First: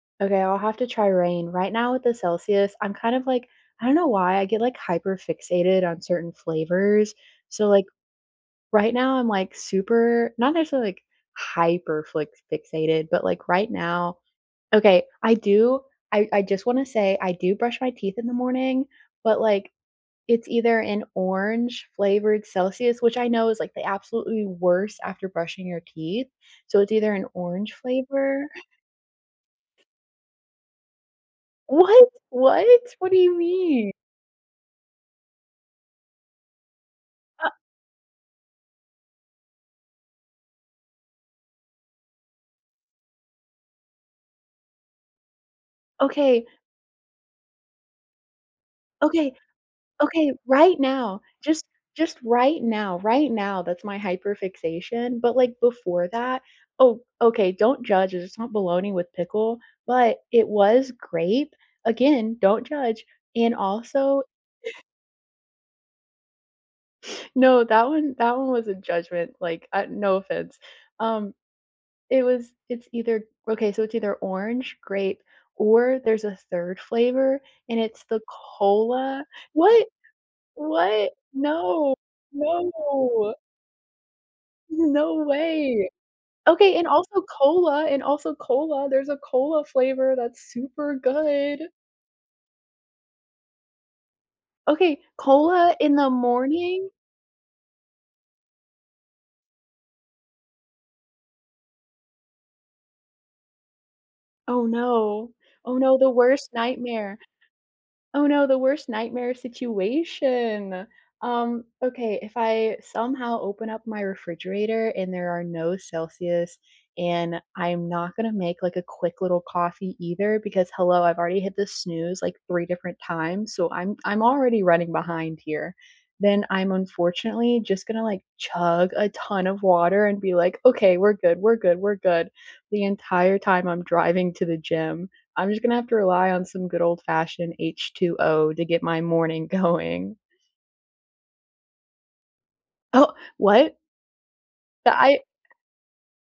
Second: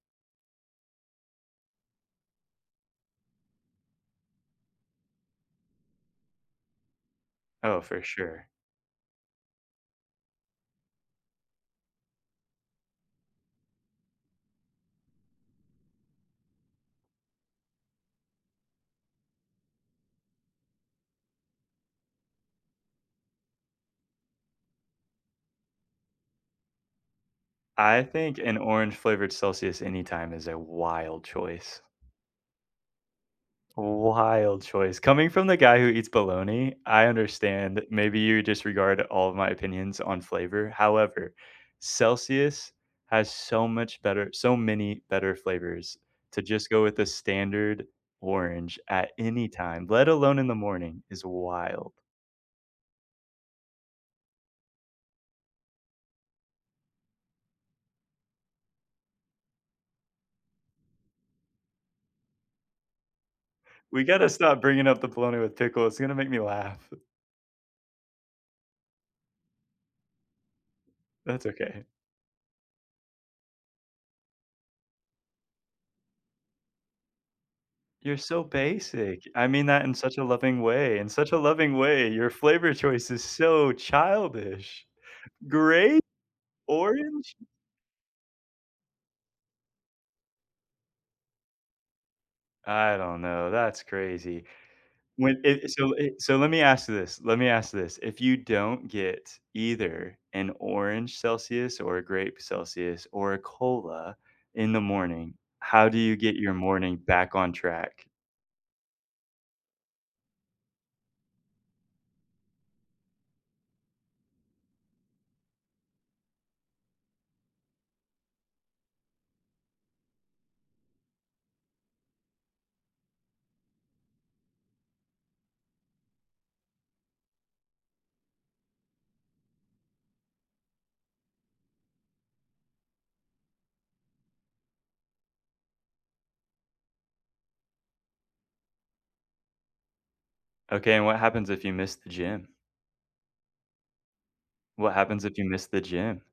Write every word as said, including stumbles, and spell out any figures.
Okay, I'll have to try Reign. Right now with the Celsius, I'm kind of like I don't know why I get like hyper-fixated on certain flavors, so, Oh, like, for sure. right now I'm, like, super not necessarily like hyper-fli fixated, but like right now okay, I do I I just wanna say I do brush my teeth in the morning, but, like, it's either an orange flavored Celsius which I know is, like, the absolutely worst after brushing your teeth, so, it's either an orange I think flavor an orange-flavored Celsius anytime is a wild choice. What? What? What do you mean? Wild choice. Coming from the guy who eats bologna, I Uh understand. Maybe you disregard all of my opinions on flavor, however, Celsius has so much better so many better flavors. To Okay just go with the standard orange at Okay. any time, let Okay. alone in the Right morning, now, is just wild. just right now, right now, that's my hyper-fixation, but, like, before that oh, okay, don't judge, it's not bologna with pickle, but it was grape. Again, don't judge. And We also gotta stop bringing up the bologna with pickle, it's gonna make me laugh. No, that one that one was a judgment. Like, uh, no offense. Um, That's okay. it was it's either okay, so it's either orange, grape, or there's a third flavor, and it's You're the so basic. cola I mean that what? in such a loving way. In What? such a loving No. way, your No, flavor choice is no. so childish! No way! Grape? Okay, and also Orange? cola, and also cola, there's a cola flavor that's super good. I don't know, that's crazy. Okay, When it cola so in the it so let me ask morning? this, let me ask this. If you don't get either an orange Celsius or a grape Celsius or a cola Oh, in the no. morning, Oh, how no, do the you get worst your morning nightmare. back on track? Oh, no, the worst nightmare situation. Um, okay, if I somehow open up my refrigerator and there are no Celsius and I'm not gonna make, like, a quick little coffee either because, hello, I've already hit the snooze, like, three different times, so I'm I'm already running behind here. Then I'm unfortunately just gonna, like, chug a ton of water and be like, "Okay, we're good, we're good, we're good," the entire time I'm driving to the gym. I'm just gonna have to rely on some good old-fashioned H2O to get my morning going. Okay, and what happens if you miss the gym? Oh what? The What I happens if you miss the gym?